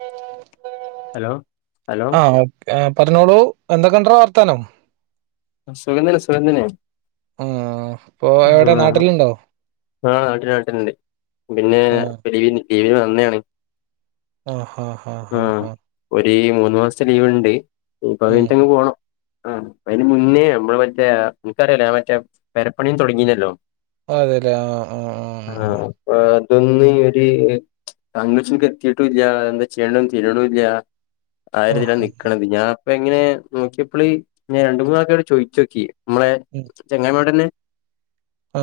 ഉ [unintelligible] hello hello ആഹ ഓ പറഞ്ഞോളൂ എന്തൊക്കെണ്ടോ വർത്താനം സുഗധനെ സുഗന്ധനെ ആഹ് ഇപ്പൊ ആ എവിടെ നാട്ടിലുണ്ടോ ആ നാട്ടിന നാട്ടുണ്ട് പിന്നെലവി ീവ നന്നെയാണ് ആഹ ഹഹ് ആഹ് ആഹ് ഹഹ ഒരുഈ മൂന്ന്ു മാസത്തെ ലീവ് ഉണ്ട് ഇപ്പൊ ഉം അഴിഞ്ഞട്ടങ് പോകണം ആഹ് നിന്നേ നമ്മള് മറ്റേ നനക്കറിയല്ലോ ൻ മറ്റേ പരപ്പണിയും തുടങ്ങിയുന്നല്ലോ അ അതെല്ലേ ആഹ് ആഹ് ആഹ് ആഹ ആഹ ഇതൊന്ന ഒരു കൺക്ഷക്ക് എത്തിീട്ടുംല്ല എന്താ ചെയ്യേണ്ടെന്ന് തീരണില്ല ആയിരതില്ലാ ആഹ് നക്കണത് ഞാൻ അപ്പ എങ്ങനെ നോക്കിയപ്പോളി ഞ നിതാക്കെോ ചോദോക്കിയേ നമ്മളെ ചെങ്ങായി മാരോടന്നെ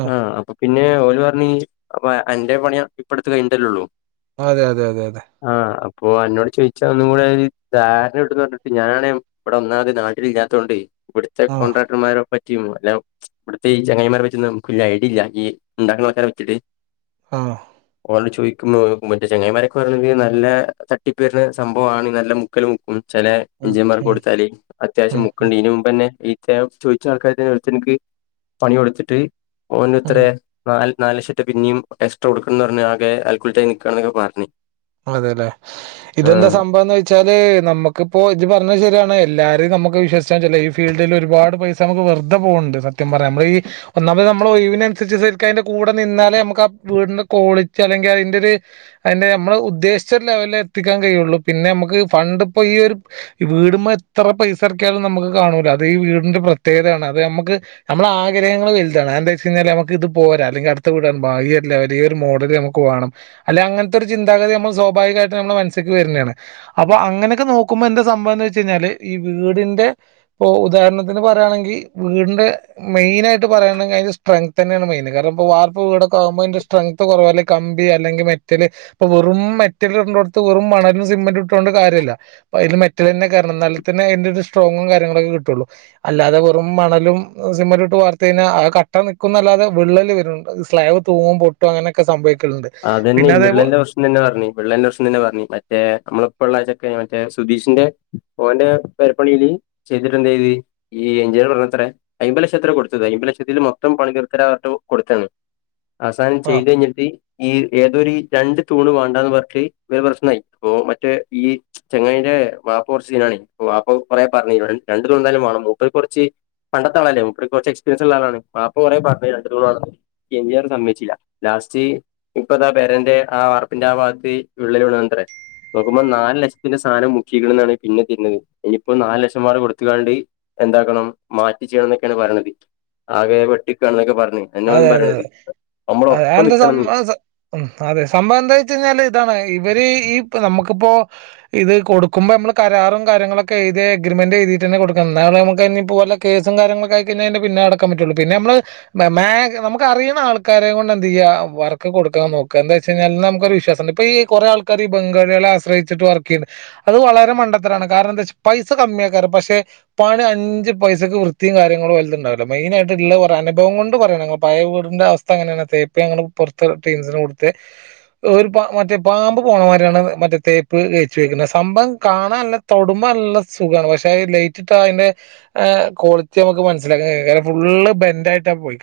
ആഹ് ആഹ് ഉം ആഹ് ആ അപ്പൊ പിന്നെ ഓല് പർഞ്ഞ് അപ്പോ അന്റെ പണി ഇപ്പട്ത്ത് കയ്ഞ്ഞ്ട്ടല്ലെള്ളു അതെ അതെ അതെ അതെ അപ്പൊ അന്നോട് ചോയിച്ചാൽ ഒന്നും കൂടെ ഒരു ധാരണ കിട്ടുന്ന് പറഞ്ഞിട്ട് ഞാനെ ഇവിടെ ഒന്നാമത് നാട്ടിൽ ഇല്ലാതോണ്ടേ ഇവിടുത്തെ ആഹ് കോൺട്രാക്ടർമാരെ പ അല്ല ഇവിടുത്തെ ഈ ചങ്ങായിമാരെ പറ്റി നമുക്ക് വല്ല ഐഡില്ല ഈ ഇ ണ്ടാക്കുന്ന ആൾക്കാരെ വെച്ചിട്ട് ആ ട് ചോയ്ക്കുമ്പോ മറ്റേ ചങ്ങായ്മാരൊക്കെ പറയ്ണത് നല്ല തട്ടിപ്പെർന്ന സംഭവാണ് നല്ല മുക്കല് മുക്കും. ചില ഉം എഞ്ചീനിയന്മാർക്ക് ഉം കൊടുത്താല് ഉം അത്യാവശ്യം ഉം മുക്കണ്ടീനും അയ്ത്തെ ചോയ്ച്ച ആൾകാർക്കന്നെ ഒരുത്തൻക്ക് പണി കൊട്ത്തിട്ട് ഉം ഓനത്രെ നാല് നാല് ലക്ഷറ്റേ പിന്നിം എക്സ്ട്രാ കൊടുക്കണംന്ന് പർഞ്ഞ് ആകെ അൽക്കുൽത്തായി നിക്കാണൊക്കെ പർഞ്ഞ്. അതെല്ലെ ഇതെന്താ സംഭവംന്ന് വെച്ചാല് നമ്മുക്കിപ്പോ ഇജ് പറഞ്ഞ ശരിയാണ്. എല്ലാരിം നമ്മുക്ക് വിശ്വസിക്കാൻ വെജല്ലോ ഈ ഫീൽഡില് ഒരുപാട് പൈസ നമുക്ക് വെർതെ പോക്ണ്ട്. സത്യം പറയാ നമ്മ ഈ ഒന്നാമത് നമ്മളൊയിവിനനുസരിച്ച് സെര്ക്ക് അയ്ന്റെ കൂടെ നിന്നാലേ മ്മക്ക് ആ വീടിന്റെ കോളിറ്റി അല്ലെങ്കി അയി ന്റെ ഒരു അയിന്റെ നമ്മള് ഉ ഉദ്ദേശിച്ചരു ലെവല്ല് എത്തിക്കാൻ കഴിള്ളൂ പിന്നെ നമുക്ക് ഫണ്ട് ഇപ്പോ ഈ ഒരു വീടുമ്മഎത്ര പൈസർ ക്കിയാലും നമുക്ക് കാണൂല അത് ഈ വീടിന്റെ പ്രത്യേകതാണ്. അത് നമുക്ക് നമ്മൾ ആഗ്രഹങ്ങൾ വൽതാണ് എന്തച്ചഴിഞ്ഞാൽ നമക്ക് ഇത് പോരാ അല്ലെങ്കിൽ അടുത്ത വീട ഈ ലെവൽ ഈ ഒരു മോഡൽ നമുക്ക് വേണം. അല്ലെ അങ്ങൻത്തെ ഒരു ചിന്താഗതി നമ്മ സ്വാഭാവികായിട്ട് നമ്മുടെ മൻസ്സ്ക്ക് വർ ഞ്ഞാണ് അപ്പൊ അങ്ങനെക്കെ നോക്കുമ്പോൾ ന്തസംഭവം എന്ന് വെച്ച് കഴിഞ്ഞാല് ഈ വീടിന്റെ ഇപ്പൊ ഉദാഹണത്തിന് പറയുകയാണെങ്കി വീടിന്റെ മെയിനായിട്ട് പറയാണെങ്കി അതിന്റെ സ്ട്രെങ്ത്തന്നെണ് മെയിന് കാരണം ഇ വാർപ്പ് വീടൊക്കെ ആകുമ്പോ അതിന്റെ സ്ട്രെങ്ത്ത് കുറവല്ല കമ്പി അല്ലെങ്കിൽ മെറ്റൽ ഇപ്പ വെറും മെ മെറ്റൽടെന്റോട്ത് വെറും മണലും സിമെന്റ്ട്ടോണ്ട് കാര്യല്ല. അയ്ല് മെറ്റലന്നെ കേറണം നൽതന്നെ അതിന്റെരു സ്ട്രോങ്ങും കാര്യങ്ങളൊക്കെ കിട്ടുള്ളൂ. അല്ലാതെ വെറും മണലും സിമെന്റ് ഇട്ട് വാർത്ത് കഴിഞ്ഞ ആ കട്ട നിക്കുന്ന അല്ലാതെ വിള്ളല് വെരുണ്ട് സ്ലാബ് തൂങ്ങും പൊട്ടുംങ്ങനൊക്കെ സംഭവിക്കും. അതന്നെ ഈ വിള്ളൽന്റെ പ്രശ്നന്നെ പർഞ്ഞെ വിള്ളൽന്റെ പ്രശ് നന്നെ പർഞ്ഞേ മറ്റേ നമ്മളിപ്പള്ള ആ ചെക്ക മറ്റേ സുധീഷിന്റെ ഓന്റെ പെരപ്പണിയില് ചെയ്തിട്ടെ ന്തെ യ്ത് ഈ എഞ്ചിനീയർ പറഞ്ഞത്രേ അയ്മ്പ ലക്ഷത്രേ കൊടുത്തത് അയ്മ്പ ലക്ഷത്തിൽ മൊത്തം പണി തീർത്തേര പർഞ്ഞ്ട്ട് കൊടുത്താണ്. അവസാനം ആ ചെയ്ത് കൈഞ്ഞിട്ട് ഈ ഏതൊരു രണ്ട് തൂൺ വേണ്ടാന്ന് പർഞ്ഞ്ട്ട് പ്രശ്നമായി ഇപ്പ മറ്റേ ഈ ചെങ്ങായിന്റെ വാപ്പ കുറച്ച് [unintelligible] വാപ്പ കൊറേ പർഞ്ഞ് രണ്ടു തൂണായാലും വേണം മൂപ്പർ കൊർച്ച് പണ്ടത്തെ ആളല്ലേ മൂപ്പർക്ക് കൊർച്ച് എക്സ്പീരിയൻസ് ഇള്ള ആളാണ് വാപ്പ കൊറേ പർഞ്ഞ് രണ്ടു തൂണ് വേണന്ന് എന്തയാലും സമ്മതിചില്ല ലാസ്റ്റ് ഇപ്പതാ പെരന്റെ ആ വാർപ്പിന്റെ ആ വാത്ത് വിള്ളല് വീണത്രെ. നോക്കുമ്പോ നാല് ലക്ഷത്തിന്റെ സാനം മുക്കീക്ക്ണെന്നാണ് പിന്നെ കേക്കുന്ന വിവരം. ഇനിയിപ്പം നാല് ലക്ഷം വേറെ കൊട്ത്ത്ക്കാണ്ട് എന്താക്കണം മാറ്റി ചെയ്യണംന്നൊക്കെയാണ് പറയ്ണത്. ആകെ വെട്ടിപ്പന്നൊക്കെ പർ ന്ന് എന്ന ഓനും അതെ അതെ പറയ്ണത് അതെ നമ്മള ഒപ്പം അതെന്താ നിക്കണം ന്ന് സംഭവം ഉം അതെ സംഭവം എന്താ വെച്ചയ് ഴിഞ്ഞാല് ഇതാണ് ഇവര് ഈ നമ്മക്കിപ്പോ ഇത് കൊടുക്കുമ്പോ നമ്മള് കരാറും കാര്യങ്ങളക്കെ എഴുതി എഗ്രിമെന്റ് എുതീട്ടന്നെ കൊടുക്കണം എന്നാ നമുക്ക്നിപ്പോ വല്ലകേസും കാര്യങ്ങളൊക്കെ ആയി കഴിഞ്ഞ പിന്നാലെ നടക്കാൻ പറ്റൊള്ളൂ. പിന്നെ മ്മള് മേ നമുക്കറിയുന്ന ആൾക്കാരെ കൊണ്ട് എന്ത് ചയ്യ വർക്ക് കൊടുക്കാൻ നോക്ക എന്താ വെച്ചയ് ഞ്ഞാൽ ന്നാ മുക്കൊരു വിശ്വാസണ്ട് ഇപ്പൊ ഈ കുറെേആൾക്കാർ ഈ ബംഗാളിയാളെ ആശ്രയിച്ചിട്ട് വർക്ക് ചെയ്യണ്ട്. അത് വളരെ മണ്ടത്തരാണ് കാരണം എന്ത വെച്ചാ പൈസ കമ്മിയാക്കാരം പക്ഷെ പണി അഞ്ച് പൈസയ്ക്ക് വൃത്തിയും കാര്യങ്ങളും ഓൽതു ണ്ടാവില്ല മെയ്നായിട്ടള്ള പറ അനുഭവം കൊണ്ട് പറ പഴെ വീടിന്റെ അവസ്ഥ അങ്ങനാണ് തേപ്പ് അങ്ങനെ പൊർ ത്ത് ടീംസിന് കൊടുത്ത് ഒരു മറ്റേ പാമ്പ് പോണമാരി യാണ് മറ്റേ തേപ്പ് തേച്ച് വെക്കുന്നത് സംഭവം കാണാൻ നല്ല തൊടുമ്പ നല്ല സുഗാണ് പക്ഷെ ലൈറ്റിട്ടാ അയി ന്റെ ക്വാളിറ്റി നമ്മക്ക് മനസ്സിലാക്ക കയ്യും ഫുള്ള് ബെൻറ്റായിട്ട പോയി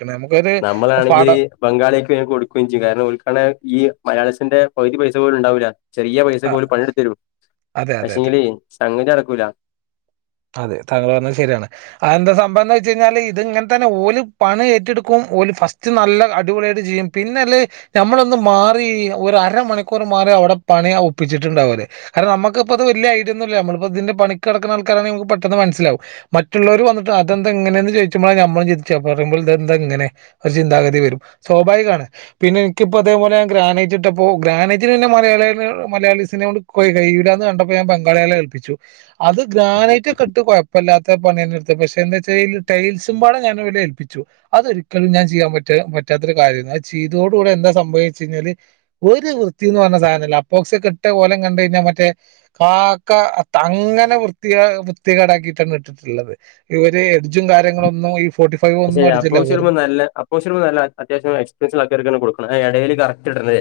നമ്മളാണെങ്കില് ബംഗാളിയാക്ക് കൊടുക്കുകയും ചെയ്യും കാരണം ഓൽക്കാണ് ഈ മലയാളീസ് ന്റെ പകുതി പൈസ പോലും ഇ ണ്ടാവൂല. ചെറിയ അ പൈസക്ക് പോലും പണിയെടുത്തരും അതെ അതെ അതെ പക്ഷെങ്കില് സംങ്ങതി നടക്കൂല അതെ താങ്കൾ പറഞ്ഞത് ശരിയാണ് അതെന്താ സംഭവം വെച്ചയ്ഞ്ഞാല് ഇത് ഇങ്ങൻതന്നെ ഓല് പണി ഏറ്റെടുക്കും ഓല് ഫസ്റ്റ് നല്ല അടിപൊളിയായിട്ട് ചെയ്യും പിന്നെ അല്ലെ നമ്മളൊന്ന് മാറി ഒരരമണിക്കൂർ മാറി അവിടെ പണി ഒപ്പിച്ചിട്ടുണ്ടാവും ഓല്. കാരണം നമുക്കിപ്പ അത് വലിയ ഐഡിയ ഒന്നുല്ല നമ്മളിപ്പോ ഇതിന്റെ പണിക്ക്‌ നടക്കുന്ന ആ ക്ക പെട്ടെന്ന് മനസ്സിലാവും. മറ്റുള്ളവർ വന്നിട്ട് അതെന്താ ഇങ്ങനെയെന്ന് ചോയ്ച്ചുമ്പളാ നമ്മൾ ചിന്തിച്ച പറയുമ്പോൾ ഇതെന്താ ഇങ്ങനെ ഒരു ചിന്താഗതി വരും. സ്വാഭാവികാണ് പിന്നെ എനിക്കിപ്പോ അതേപോലെ ഗ്രാനറ്റ് ഇട്ടപ്പോ ഗ്രാനേറ്റിന് പിന്നെ മലയാളിക മലയാളീസിനോട്‌ കയ്യൂലാന്ന് കണ്ടപ്പോ ഞാൻ ബംഗാളിയാളെ ഏൽപ്പിച്ചു. അത് ഗ്രാനൈറ്റ് ഒക്കെ ഇട്ട് കൊഴപ്പല്ലാത്ത പണി തന്നെ എട്ത്തെ പക്ഷെ എന്താച്ചാൽ ടൈൽസുംപാട ഞാനാവരെ ഏൽപ്പിച്ചു അതൊരിക്കലും ഞാൻ ചെയ്യാൻ പറ്റാ പറ്റാത്തരു കാര്യം ഏനു അത് ചെയ്തോടു കൂടെ എന്താ സംഭവിച്ച ഴിഞ്ഞാല് ഒരു വൃത്തിന്ന് പറഞ്ഞ സാധനല്ല അപ്പോക്സിയെകെട്ട കോലം കണ്ട കഴിഞ്ഞാൽ മറ്റേ കാക്ക അങ്ങനെ വൃ വ്യത്തികേ വിർത്തി കേടാക്കിയിട്ടാണ് ഇട്ടിട്ടുള്ളത് ഇവര് എഡ്ജും കാര്യങ്ങളൊന്നും ഈ ഫോർട്ടി ഫൈവ് പക്ഷെ ഒന്നും അപ്പോ അടിച്ചില്ല ചിലപ്പ വെറുതെ നല്ല അപ്പോചിലപ്പ നല്ല അത്യാവശ്യ എക്സ്പീരിയൻസുള്ള ആൾക്കാർക്കന്നെ കൊടുക്ക്ണേ ആ ഇടയില് കറക്റ്റ് ഇടതേ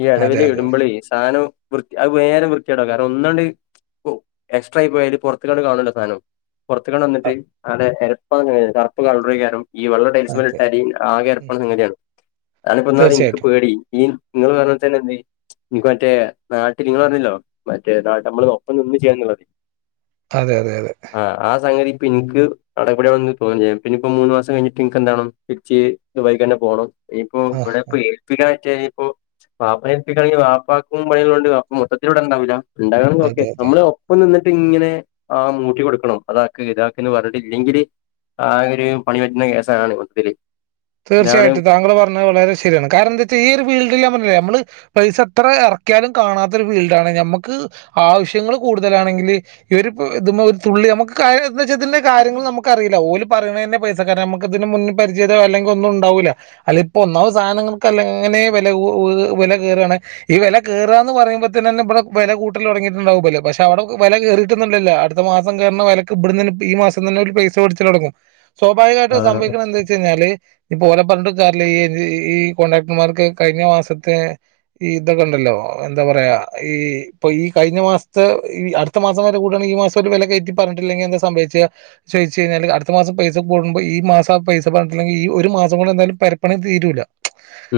ഈ അതെ ഇടവില അതെ ഇടൂമ്പളെ സാധനം വൃ അ നേരം വൃത്തിയാടാ കാരണം ഒന്നുണ്ട് ഓ എക്സ്ട്രാ ആയി പോയല് പുറത്തണ്ട് കാണുവല്ലോ സാധനം പുറത്ത കണ്ട് വന്നിട്ട് അ- വിടെ ആത് അങ്ങനെ പ്പ കൾറ കാരും ഈ വെള്ള ടൈൽസ് അതെ ഇട്ടാൽ ആകെ അഴുക്ക് ഉം. വന്ന് ഇങ്ങനാണ് അതിപ്പോ എനിക്ക് തീർച്ചയായിട്ടും പേടി നിങ്ങള്ൾ പറഞ്ഞൽ തന്നെ എന്ത് നിനിക്ക് മറ്റേ നാട്ടിൽ നിങ്ങൾ പറ ഞ്ഞല്ലോ മറ്റേ നാട്ട നമ്മൾ ഒപ്പം ഒന്നും ചെയ്യാൻുള്ള മതി അതെ അതെ അതെ ആഹ് ആ സംങ്‌ എനിക്ക് അടപടയാണന്ന് തോന്ന് ഇനിപ്പോ മൂന്നു മാസം കഴിഞ്ഞിട്ട് ഇനിക്ക് എന്താണ് ച്ച് വൈകി തന്നെ പോണ് ഇപ്പൊ ആ ഇവിടെ ആ. ഇപ്പോ ഏൽപ്പിക്കാ യിപ്പോ വാപ്പക്ക വാപ്പാക്കും പണികളുണ്ട്പ്പ മൊത്തത്തിലൂടെ ഉണ്ടാവ ഉണ്ടാകണംക്കെ അതെ അതെ നമ്മള് ഒപ്പം നി ഇങ്ങനെ ആ മൂട്ടി കൊടുക്കണം അത ഇതാക്കന്ന് പറഞ്ഞട്ടില്ലെങ്കില് ആ ഒരു പണി പറ്റുന്ന കേസാണ്ണ് ഇധത്തില് തീർച്ചയായിട്ടും താങ്കള് പറഞ്ഞത് വളരെ ശരിയാണ് കാരണം എന്താ വെച്ചാ ഈ ഒരു ഫീൽഡിൽ ഞാൻഞ്ഞേ നമ്മള് പൈസ എത്ര ഇറക്കിയാലും കാണാത്ത ഒരു ഫീൽഡാണ് ഞമ്മക്ക് ആവശ്യങ്ങൾ കൂടുതലാണെങ്കിൽ ഇഈ ഒരു ഇ ഒരു തുള്ളി നമുക്ക് എ വെച്ചാൽതിന്റെ കാര്യങ്ങൾ നമുക്ക അറിയില്ല ഓല പറയുന്നതിന്റെ പൈസ കാരയണം നമുക്ക് ഇതിന് മുന്ന പരിചയ അല്ലെങ്കിൽ ഒന്നും ഉണ്ടാവില്ല അല്ല ഇപ്പൊ ഒന്നാവ സാധനങ്ങൾക്കല്ലങ്ങനെ വില കൂ വില കയറയാണ് ഈ വില കയറാ എന്ന് പറയുമ്പോത്ത തന്നെ ഇവിടെ വില കൂട്ടല തുടങ്ങിയിട്ടുണ്ടാവുംല്ലേ പക്ഷെ അവിടെ വില കയറിയിട്ടന്നണ്ടല്ലോ അടുത്ത മാസം കേയറ വിലക്ക് ഇവിട ഈ മാസം തന്നെ ഒരു പൈസ പിടിച്ചിട്ടടങ്ങും സ്വാഭാവികമായിട്ടും ആഹ് സംഭവിക്കണം എന്താ വെച്ച് കഴിഞ്ഞാല് ഇപ്പൊ ല പറഞ്ഞട്ട്ക്കാറില്ല ഈ ഈ കോൺട്രാക്ടർമാർക്ക് കഴിഞ്ഞ മാസത്തെഈ ഇതൊക്കെ ഉണ്ടല്ലോ എന്താ പറയാ ഈ ഇപ്പൊ ഈ കഴിഞ്ഞ മാസത്തെഈ അടുത്ത മാസം വരെ കൂടാണ് ഈ മാസം ഒരു വില കയറ്റി പറഞ്ഞിട്ടില്ലെങ്കിൽ എന്താ സംഭവിച്ച ചോദിച്ചു കഴിഞ്ഞാല് അടുത്ത മാസം പൈസ കൂടുമ്പോ ഈ മാസം പൈസ പറഞ്ഞിട്ടില്ലെങ്കിൽ ഈ ഒരു മാസം കൊണ്ട് എന്തായാലും പരപ്പണി തീരൂല്ല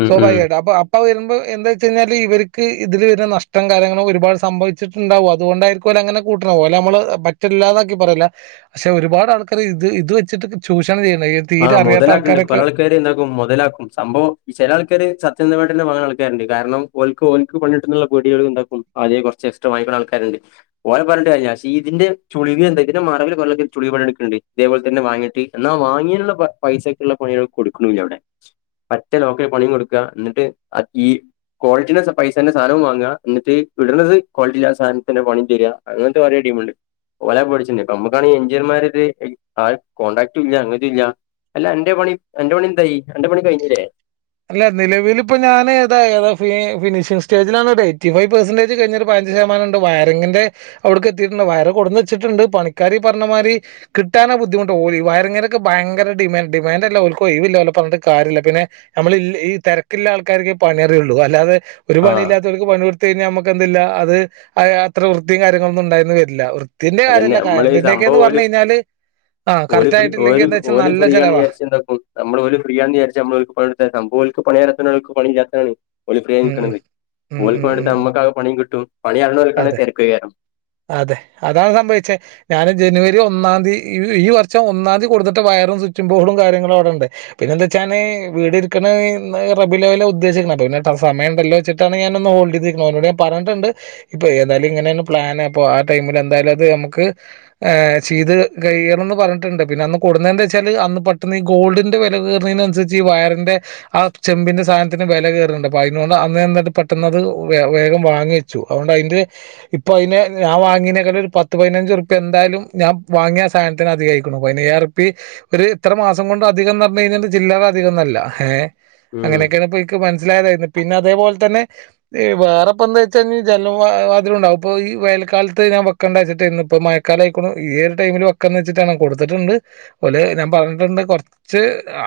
ഉം ഉം സ്വാഭാവികമായിട്ട് അപ്പൊ അപ്പ വരുമ്പോ എന്താ വെച്ച കഴിഞ്ഞാല് ഇവർ ഇതില് വരുന്ന നഷ്ടം കാര്യങ്ങളും ഒരുപാട് സംഭവിച്ചിട്ടുണ്ടാവും അതുകൊണ്ടായിരിക്കല അങ്ങനെ കൂട്ടലെ നമ്മള് പറ്റില്ലാതാക്കി പറയ പക്ഷെ ഒരുപാട് ആൾക്കാര് ഇത് ഇത് വെച്ചി്വെച്ചിട്ട് ചൂഷണം ചെയ് ഈ തീരെ അറിയാത്ത ആൾക്കാരൊെ ചില ആൾക്കാരെ മുതലാക്കും സംഭവം ഈ ചില ആൾക്കാര് സത്യം ങ്ങ ആൾക്കാരുണ്ട് കാരണംക്ക് ഓൾക്ക് ഓൾക്ക് പടിക ഉണ്ടും അ കുറച്ച് വങ്ങിക്കുന്ന ആൾക്കാരുണ്ട് ഓല പറഞ്ഞ ക പക്ഷ ഇതിന്റെളന്റെ ചളണ്ട് ഇതേപലെ തന്നെ വാങ്ങീട് വാങ്ങ പൈസക്കുള്ള പണിക കൊടുക്കണില്ല ഇവിടെ പറ്റേ ലോക്കറിൽ പണിയും കൊടുക്ക എന്നിട്ട് ഈ ക്വാളിറ്റി പൈസ തന്നെ സാധനവും വാങ്ങുക എന്നിട്ട് വിട് ന്ന്ത് ക്വാളിറ്റില്ല സാധനത്തിെ പണിയും അങ്ങനത്തെ കുറെ ടീമുണ്ട് ഒല പഠിച്ചട്ടുണ്ട് നമ്മുക്കാണ എഞ്ചിനിയർമാർ കോൺടാക്ട ഇല്ല അങ്ങന ഇല്ല അല്ല എന്റെ പണി എന്റെ പണി എന്തായി എന്റെ പണി കഴിഞ്ഞില്ലേ അല്ല നിലവില ഇപ്പൊ ഞാൻ താ ഏാ ഫിനിഷിംഗ് സ്റ്റേജിലാണ് എയ്റ്റി ഫൈവ് പെർസെന്റേജ് കഴിഞ്ഞ അഞ്ച് ശതമാനംണ്ട് വയറിിന്റെ അവിടുക്ക് എത്തിയിട്ടുണ്ട് വയറി കൊടുന്ന് വെച്ചിട്ടുണ്ട് പണിക്കാരി പറഞ്ഞ മാതി കിട്ടാനോ ബുദ്ധിമുട്ട ഓലി വയറിങ്ങിിനൊക്കെ ഭയങ്കര ഡിമാൻഡ ഡിമാൻഡ്ല്ലഓ ഒഴവില്ലല്ലെ പറഞ്ഞിട്ട് കാര്യമില്ല പിന്നെ നമ്മള ഈ തിരക്ക്‌ല്ലാ ആൾക്കാർക്ക്‌ പണിയറിയുള്ളൂ അല്ലാതെ ഒരു ആഹ് പണിയില്ലാത്തവർക്ക് പണി കഴിഞ്ഞ നമുക്ക എന്ത്‌ല്ല അത് അത്ര വൃത്തിയും കാര്യങ്ങളൊന്നും ഉണ്ടായന്ന് വരില്ല വൃത്തിന്റെ അതന്നെ കാര്യമല്ല നമ്മള് ഈ കറണ്ടിന്റെയൊക്കെന്ന് സംഭവംഓര് പറഞ്ഞു കഴിഞ്ഞാല് ആ ഓ കറക്റ്റ് ആയിട്ടില്ലെങ്കിൽ എന്താ വെച്ചാൽ ഓല നല്ല ഫ്രീ ആന്ന് ചെലവാ വിചാരിച്ച എന്താക്കും നമ്മൾ ഓല ഫ്രീന്ന് വിചാര്ച്ചാ നമ്മള് ഇപ്പഴത്തെ പോലക്ക് പണിയാർഥംണ്ട് പണിഞാൻ തന്നെ ഒളിപ്പ ഉം ഉം നിൽക്കണുന്നത് ഉം ഉം ഉം ഒളിപ്പണ്ടത്തെ ഉം അമ്മക്കക പണിയും കിട്ടും അത് പണിയറിണോൽക്കാണെ തെരക്കേക്കാരം അതെ അതാണ് സംഭവിച്ചേ ഞാന് ജനുവരി ഒന്നാം തി ഈ ഈ വർഷം ഒന്നാംതി കൊടുന്നിട്ട വയറും സ്ച്ചിം ബോർഡും കാര്യങ്ങളും അവിടെ ഉണ്ട് പിന്നെ എന്താ വെച്ചാന് വീട് ഇട്ക്ണത് റബീഉൽ അവ്വലിലാ ഉദ്ദേശിക്കണ അപ്പ പിന്നെ സമയംണ്ടല്ലോ വെച്ചിട്ടാണ് ഞാനൊന്ന് ഹോൾഡ് ചെയ്തിരിക്ക്ണെ ഓരോട് ഞാൻ പറഞ്ഞിട്ട്ണ്ട് ഇപ്പൊ ഏതായാലും ഇങ്ങനേണ് പ്ലാന് അപ്പൊ ആ ടൈമിൽ എന്തായാലും അത് നമുക്ക് ചെയ്ത് കയ്യണം ന്ന് പറഞ്ഞിട്ടുണ്ട് പിന്നെ അന്ന് കൊടുന്ന എന്താച്ചാൽ അന്ന് പെട്ടെന്ന് ഈ ഗോൾഡിന്റെ വില കേറ്ണേനനുസരിച്ച് ഈ വയറിന്റെ ആ ചെമ്പിന്റെ സാധനത്തിൻ്റെ വെല കേറ്ണ്ട് അപ്പൊ അയിനോണ്ട് അന്ന് എന്തണ് പെട്ടെന്നത് വെ വേഗം വാങ്ങി വെച്ചു അതുകൊണ്ട് അയിന്റെ ഇപ്പൊ അയിന് ഞാൻ വാങ്യേനേക്കാട്ടിലും ഒരു പത്ത് പതിനഞ്ച് ഉറുപ്പിയ എന്തായാലും ഞാൻ വാങ്ങിയ ആ സാധനത്തിന് അധികായ്ക്കുണു പതിനയ്യാരിറം ഉറുപ്പി ഒരു ഇത്ര മാസം കൊണ്ട് അധികംന്ന് പറഞ്ഞ് കഴിഞ്ഞാല് ചില്ലറ അധികംന്നല്ല ഏഹ് ഉം അങ്ങനെയൊക്കെയാണ് ഇപ്പൻക്ക് മൻ സ്സിലായതേര്ന്നു പിന്നെ അതേപോലെ തന്നെ വേറെപ്പന്താ വെച്ചാൽ ഞ് ജനലു വാതിലൂ ണ്ടാകും ഇപ്പോ ഈ വേൽക്കാലത്ത് ഞാൻ വെക്കണ്ട വെച്ചിട്ടേര്ന്നു ഇന്ന് ഇപ്പോ മഴക്കാല ആയിക്കുണു ഈ ഒരു ടൈമില് വെക്കാന്ന് വെച്ചിട്ടാ ണ് കൊടുത്തിട്ടുണ്ട് ഒല് ഞാൻ പറഞ്ഞിട്ടുണ്ട് കുറച്ച്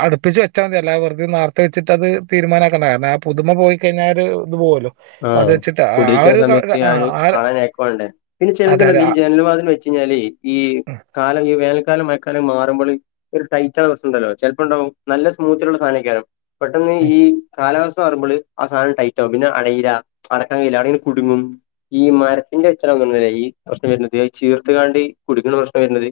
അടുപ്പിച്ച് വെച്ചാതി അല്ലാതെ വെറുതെ നേർത്തെ വെച്ചിട്ടത് തീരുമാനമാക്കണ്ട കാരണം ആ പുതുമ പോയി കഴിഞ്ഞാൽ ഒരു ഇത് പോവൊല്ലോ അപ്പൊ അത് വെച്ചിട്ട് ആ ഒര് ല്ൻ്റെ സമയത്ത് അത് കാണാൻ നേക്ക് വാണ്ടേ പിന്നെ അതെ അതെ ചെലത്ണ്ടല്ലൊ ആ ഈ ജനലുംവാ ത്‌ലും വെച്ചഴിഞ്ഞാല് ഈ ഉം കാലം ഈ വേനക്കാലം മഴക്കാലം മാ ഒരു ടൈറ്റാവ്ണ പ്രശ്നണ്ടല്ലോ ചെലപ്പണ്ടാവും നല്ല സ്മൂത്തിലുള്ള സാധനേക്കാരം പെട്ടെന്ന് ഉം. ഈ കാലാവസ് ത്ത മാറുമ്പള് ആ സാധനം ടൈറ്റ് ആവും പിന്നെ അടീല്ല അടക്കാൻ കഴിയില്ല അടെങ്ങനെ കുടുങ്ങും ഈ മരത്തിന്റെ [unintelligible] ഈ പ്രശ്നം വര്നത് അത് ചീർത്തുകാണ്ട് കുടുങ്ണ പ്രശ്നം വര്നത്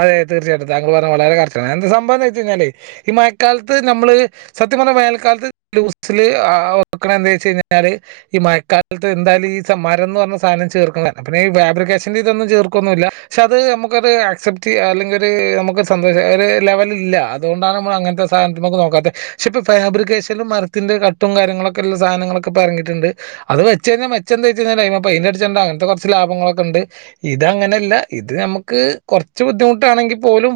അതെ തീർച്ചയായിട്ടും താങ്കൾ പറഞ്ഞ വളരെ കറക്റ്റാണ് എന്താ സംഭവംന്ന് വെച്ചഴിഞ്ഞാലേ ഈ മഴക്കാലത്ത് നമ്മള് സത്യം പറഞ്ഞ വേനൽക്കാലത്ത് ലൂസിൽ വെക്കണ എന്താ വെച്ചഴിഞ്ഞാല് ഈ മയക്കാലത്ത് എന്തായാലും ഈ മരംന്ന് പറഞ്ഞ സാധനം ചീർക്കുന്നാണ് പിന്നെ ഈ ഫാബ്രിക്കേഷൻന്റെ ഇതൊന്നും ചീർക്കൊന്നൂല്ല പക്ഷെ അത് നമുക്ക ത് അ ക്സെപ്റ്റ് ചെയ്യാ അല്ലെങ്കിൽ ഒര് നമുക്കൊര് സന്തോഷം ഒരു ലെവലില്ല അതുകൊണ്ടാണ് നമ്മൾ അങ്ങനത്തെ സാധനത്ത് മ്മക്ക് നോക്കാത്തത് പക്ഷെ ഇപ്പൊ ഫാബ്രിക്കേഷനും മരത്തിന്റെ കട്ടും കാര്യങ്ങളൊക്കെ ഉള്ള സാധനങ്ങളൊക്കെ ഇപ്പെറങ്ങിട്ടുണ്ട് അത് വെച്ച് കഴിഞ്ഞാൽ മെച്ച ന്താ വെച്ച് കഴിഞ്ഞാൽ അയിമ്മെ പെയിൻ്റെട്ചണ്ടാ അങ്ങനത്തെ കുറച്ച് ലാഭങ്ങളൊക്ക ഉണ്ട് ഇത് അങ്ങനെല്ല ഇത് നമുക്ക് കുറച്ച് ബുദ്ധിമുട്ടാണെങ്കിൽ പോലും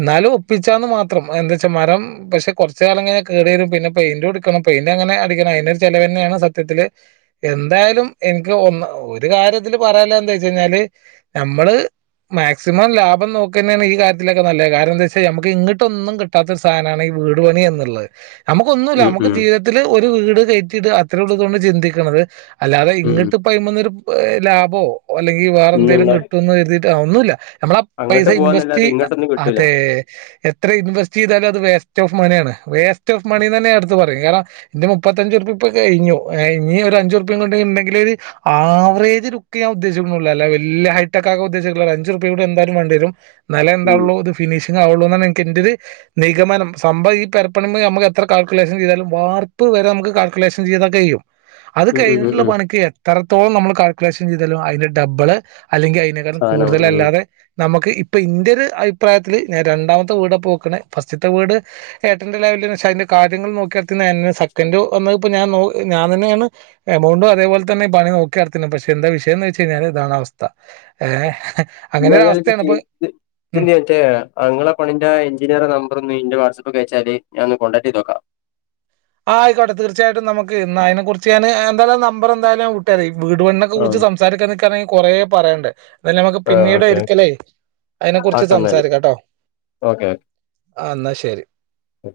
എന്നാലും ഒപ്പിച്ചാന്ന് മാത്രം എന്താച്ചാ മരം പക്ഷെ കുറച്ച കാലംങ്ങെ കേട് വരും പിന്നെ പെയിന്റ് കൊട്ക്കണം പെയിന്റ് അങ്ങനെ അടിക്കണം അയിനൊരു ചെലവന്നെണ് സത്യത്തില് എന്തായാലും എനിക്ക് ഒന്ന് ഒരു കാര്യതില് പറയാല്ലെ എന്താ വെച്ചഴിഞ്ഞാല് നമ്മള് മേക് സിമം ലാഭം നോക്കന്നെണ് ഈ കാര്യത്തിലൊക്കെ നല്ലത് കാരണം എന്താച്ചാൽ നമുക്ക് ഇങ്ങട്ടൊന്നും കിട്ടാത്ത ഒര് സാധനാണ് ഈ വീട് പണി എന്നുള്ളത് നമുക്ക് ഒന്നൂല്ല ഉം നമുക്ക് ഉം ജീവിതത്തില് ഒരു വീട് കയറ്റിയിട അത്രയ ഉള്ളോ ഇതോണ്ട് ചിന്തിക്കണത് അല്ലാതെ ഉം ഇങ്ങട്ട് ഇപ്പയ്മന്നൊരു ലാഭോ അല്ലെങ്കിൽ വേറെന്തേലും പിന്നെന്താ കിട്ടുംന്ന് കരുതി ആ ഒന്നൂല്ല നമ്മളാ പൈസ അങ്ങട്ട് ഇൻവെസ്റ്റ് പോവാന്നല്ലാതെ ഇങ്ങോട്ടൊന്നും കിട്ടൂല അതെ എത്ര ഇൻവെസ്റ്റ് ചെയ്താലും അത് വേസ്റ്റ് ഓഫ് മനാണ് വേസ് റ്റോഫ് മണി ന്നെന്നെ ഞാന് ട്ത്തു പ റിം കാരണംന്റെ മുപ്പത്തഞ്ചുറുപ്യ ഇപ്പൊ കഴിഞ്ഞു ഇഞ്ഞി ഒരഞ്ചു ർപ്പിം കൂടെണ്ടെങ്കിൽ ഒരു ആവറേജ് ലുക്കേ ഞാൻ ഉദ്ദേശിക്കുണുള്ളൂ അല്ലാതെ വല്യ ഹൈടെക് ആക്കാ ഉദ്ദേശ [unintelligible] അഞ്ചുർപ് കൂടിയും എന്തായാലും വേണ്ടി വരും എന്നാലെ ഉം എന്താവൊള്ളൂ ഇത് ഫിനിഷിംഗ് ആവുള്ളൂ എന്നാണ് ഇൻക്ക് ഇൻ്റൊരു ഇത് നിഗമനം സംഭവം ഈ പെരപ്പണിമ്മെ നമുക്ക് എത്ര കാൽക്കുലേഷൻ ചെയ്താലും വാർപ്പ് വരെ നമുക്ക് കാൽക്കുലേഷൻ ചെയ്തൊക്കെ ചെയ്യും അത് ഉം ഉം ഉം കഴിഞ്ഞിട്ടുള്ള ഉം പണിക്ക് എത്രത്തോളം നമ്മള് കാ ൽകുലേഷൻ ചെയ്താലും അതിന്റെ ഡബിള് അല്ലെങ്കിൽ അതിനേക്കാളും സാധനം കൂടതൽ ഉം അല്ലാതെ നമ ക്ക് ഇപ്പ ഇന്റെ ഒരു അഭിപ്രായത്തില് ഞാൻ രണ്ടാമത്തെ വീടാപ്പോ വെക്ക്ണെ ഫസ്റ്റത്തെ വീട് ഏട്ടന്റെ ലെവലെ അതിന്റെ കാര്യങ്ങൾ നോക്കിനടത്തി [unintelligible] സെക്കൻഡോ വന്ന് ഇപ്പോ ഞാൻ ഞാൻ തന്നെയാണ് എമൗണ്ടോ അതേപോലെ തന്നെ പണി നോക്കി നടത്ണെ പക്ഷെ എന്താ വിഷയംന്ന് വെച്ച കഴിഞ്ഞാൽ ഇതാണ് അവസ്ഥ ഏ അങ്ങനെ ഒരു ഇന്നേതായാലും അവസ്ഥയാണ് ഇപ്പൊ [unintelligible] ഉം ഇങ്ങളെ പണിന്റെ എഞ്ചിനീയറെ നമ്പർ ഒന്ന് ഇന്റെ വാട്സപ്പ് ക്ക് അയച്ചാല് ഞാൻ ഒന്ന് കോൺടാക്ട് ചെയ്ത് നോക്കാം ആയിക്കോട്ടെ തീർച്ചയായിട്ടും നമുക്ക് എന്നായി നെ കുറിച്ച് തന്നെഎന്തായാലും നമ്പർ എന്തായാലും വിട്ട രാ അയിക്ക് വീട്പണി നെകുറി ആഹ് ച്ച്സംസാ രനിക്കാനെ കൊറേ പറണ്ടേ അഹ് നമുക്ക് ആഹ് പിന്നീട് ഓക്കെ രിക്കലേ അതിനെ ആക്ക കുറിച്ച് എന്നാല് സംസാരിക്കാട്ടോ ഓക്കെ ന്നാ ശരി ഓക്കെ